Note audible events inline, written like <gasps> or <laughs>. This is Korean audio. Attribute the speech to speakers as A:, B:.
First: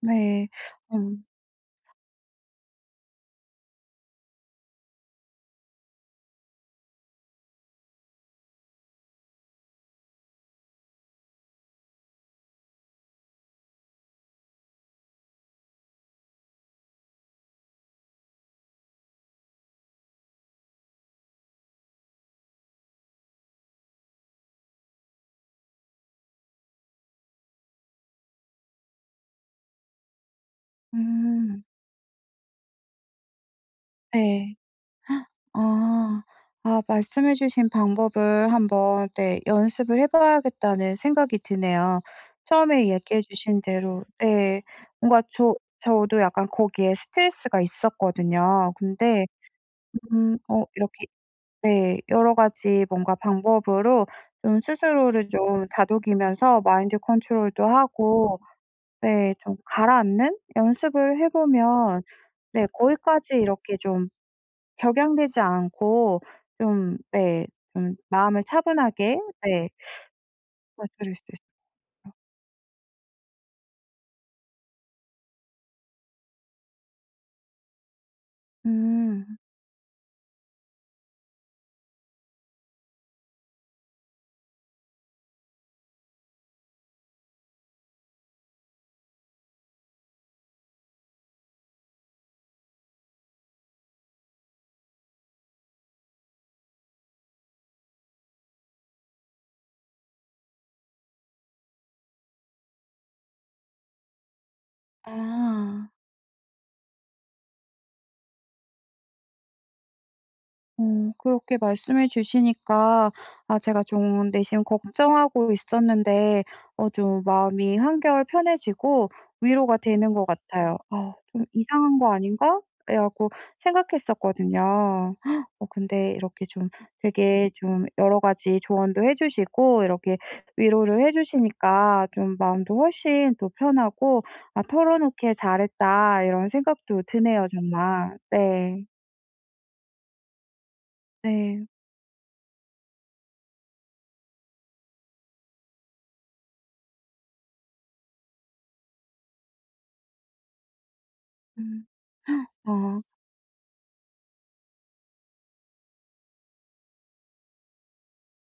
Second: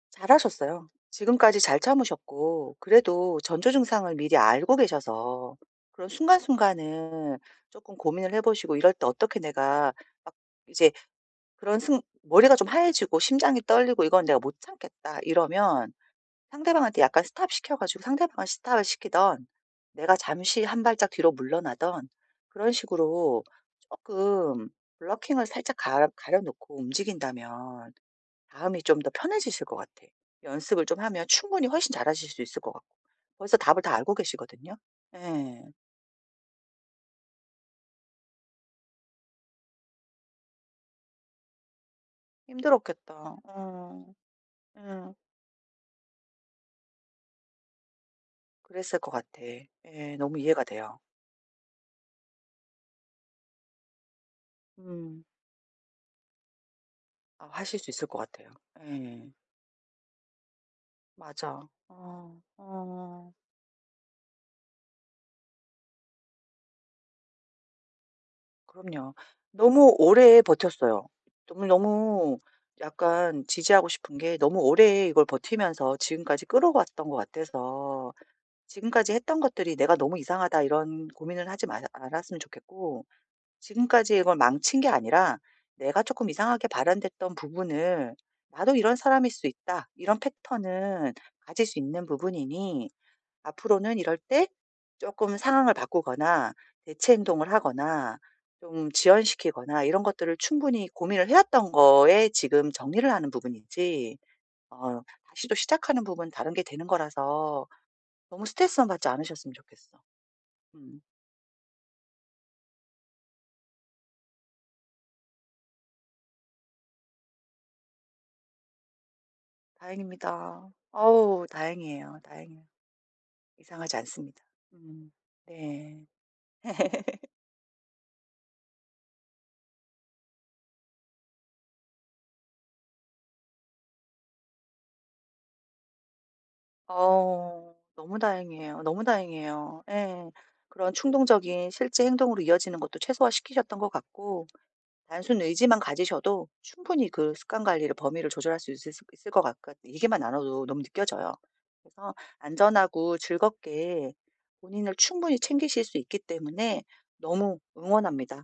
A: 네.
B: 잘하셨어요.
A: 음.
B: 지금까지 잘 참으셨고 그래도 전조증상을 미리 알고 계셔서 그런 순간순간을 쪼끔 고민을 해 보시고 이럴 때 어떻게 '내가 막 이제 그런 승 머리가 좀 하얘지고 심장이 떨리고 이건 내가 못 참겠다.' 이러면 상대방한테 약간 stop 시켜 가지고 상대방을 stop 시키든 내가 잠시 한 발짝 뒤로 물러나든 그런 식으로 쪼끔 블러킹을 살짝 가 가려놓고 움직인다면 마음이 좀 더 편해지실 것 같아. 연습을 좀 하면
A: 음.
B: 충분히 훨씬 잘하실 수 있을 것 같고 벌써 답을 다 알고
A: 예.
B: 계시거든요.
A: <gasps>
B: 예.
A: 아 아 말씀해 주신 방법을 한번 네 연습을 해 봐야겠다는 생각이 드네요. 처음에 얘기해
B: 힘들었겠다.
A: 주신 대로
B: 어
A: 예
B: 응.
A: 뭔가 저 저도 약간 거기에 스트레스가 있었거든요.
B: 그랬을 것
A: 근데
B: 같아. 예.
A: 음
B: 너무 이해가
A: 어
B: 돼요.
A: 이렇게 네 여러 가지 뭔가 방법으로 좀
B: 음.
A: 스스로를 좀 다독이면서 마인드
B: 어
A: 컨트롤도
B: 하실 수 있을 것
A: 하고
B: 같아요. 예.
A: 네 좀 가라앉는 연습을 해
B: 맞아.
A: 보면
B: 어.
A: 네
B: 어.
A: 거기까지 이렇게 좀 격양되지 않고 좀 네 좀 마음을
B: 그럼요.
A: 차분하게 네.
B: 너무 오래 버텼어요. 정말
A: <unintelligible>
B: 너무 약간 지지하고 싶은 게 너무 오래 이걸 버티면서 지금까지 끌어왔던 것 같아서 지금까지
A: 음.
B: 했던 것들이 '내가 너무 이상하다.' 이런 고민을 하지 말았 않았으면 좋겠고 지금까지 이걸 망친 게 아니라 내가 쪼끔 이상하게 발현됐던 부분을 '나도 이런 사람일 수 있다.' 이런 패턴은 가질 수 있는 부분이니 앞으로는 이럴 때 쪼끔 상황을 바꾸거나 대체 행동을 하거나 좀 지연시키거나 이런 것들을 충분히 고민을 해 왔던 거에 지금 정리를 하는 부분이지 어 다시 또
A: 아.
B: 시작하는 부분은 다른 게 되는 거라서 너무 스트레스만 받지 않으셨으면 좋겠어. 음.
A: 음 그렇게 말씀해 주시니까 아 제가 좀 내심 걱정하고 있었는데 어 좀 마음이 한결 편해지고 위로가 되는 것
B: 다행입니다.
A: 같아요. '아 좀
B: 어우
A: 이상한 거
B: 다행이에요.
A: 아닌가?'
B: 다행이에요.
A: 그래 갖고
B: 이상하지 않습니다.
A: 생각했었거든요.
B: 음
A: 어
B: 네.
A: 근데 이렇게 좀
B: <laughs>
A: 되게 좀 여러 가지 조언도 해 주시고 이렇게 위로를 해 주시니까 좀 마음도 훨씬 더 편하고 '아 털어놓길 잘했다.' 이런 생각도 드네요,
B: 어
A: 정말.
B: 너무 다행이에요.
A: 네.
B: 너무 다행이에요. 예. 그런
A: 네.
B: 충동적인 실제 행동으로 이어지는 것도 최소화시키셨던 것 같고 단순 의지만 가지셔도 충분히 그 습관 관리를 범위를 조절할 수 있으시 있을 것 같것 얘기만 나눠도 너무 느껴져요.
A: 음.
B: 그래서
A: 아.
B: 안전하고 즐겁게 본인을 충분히 챙기실 수 있기 때문에 너무 응원합니다.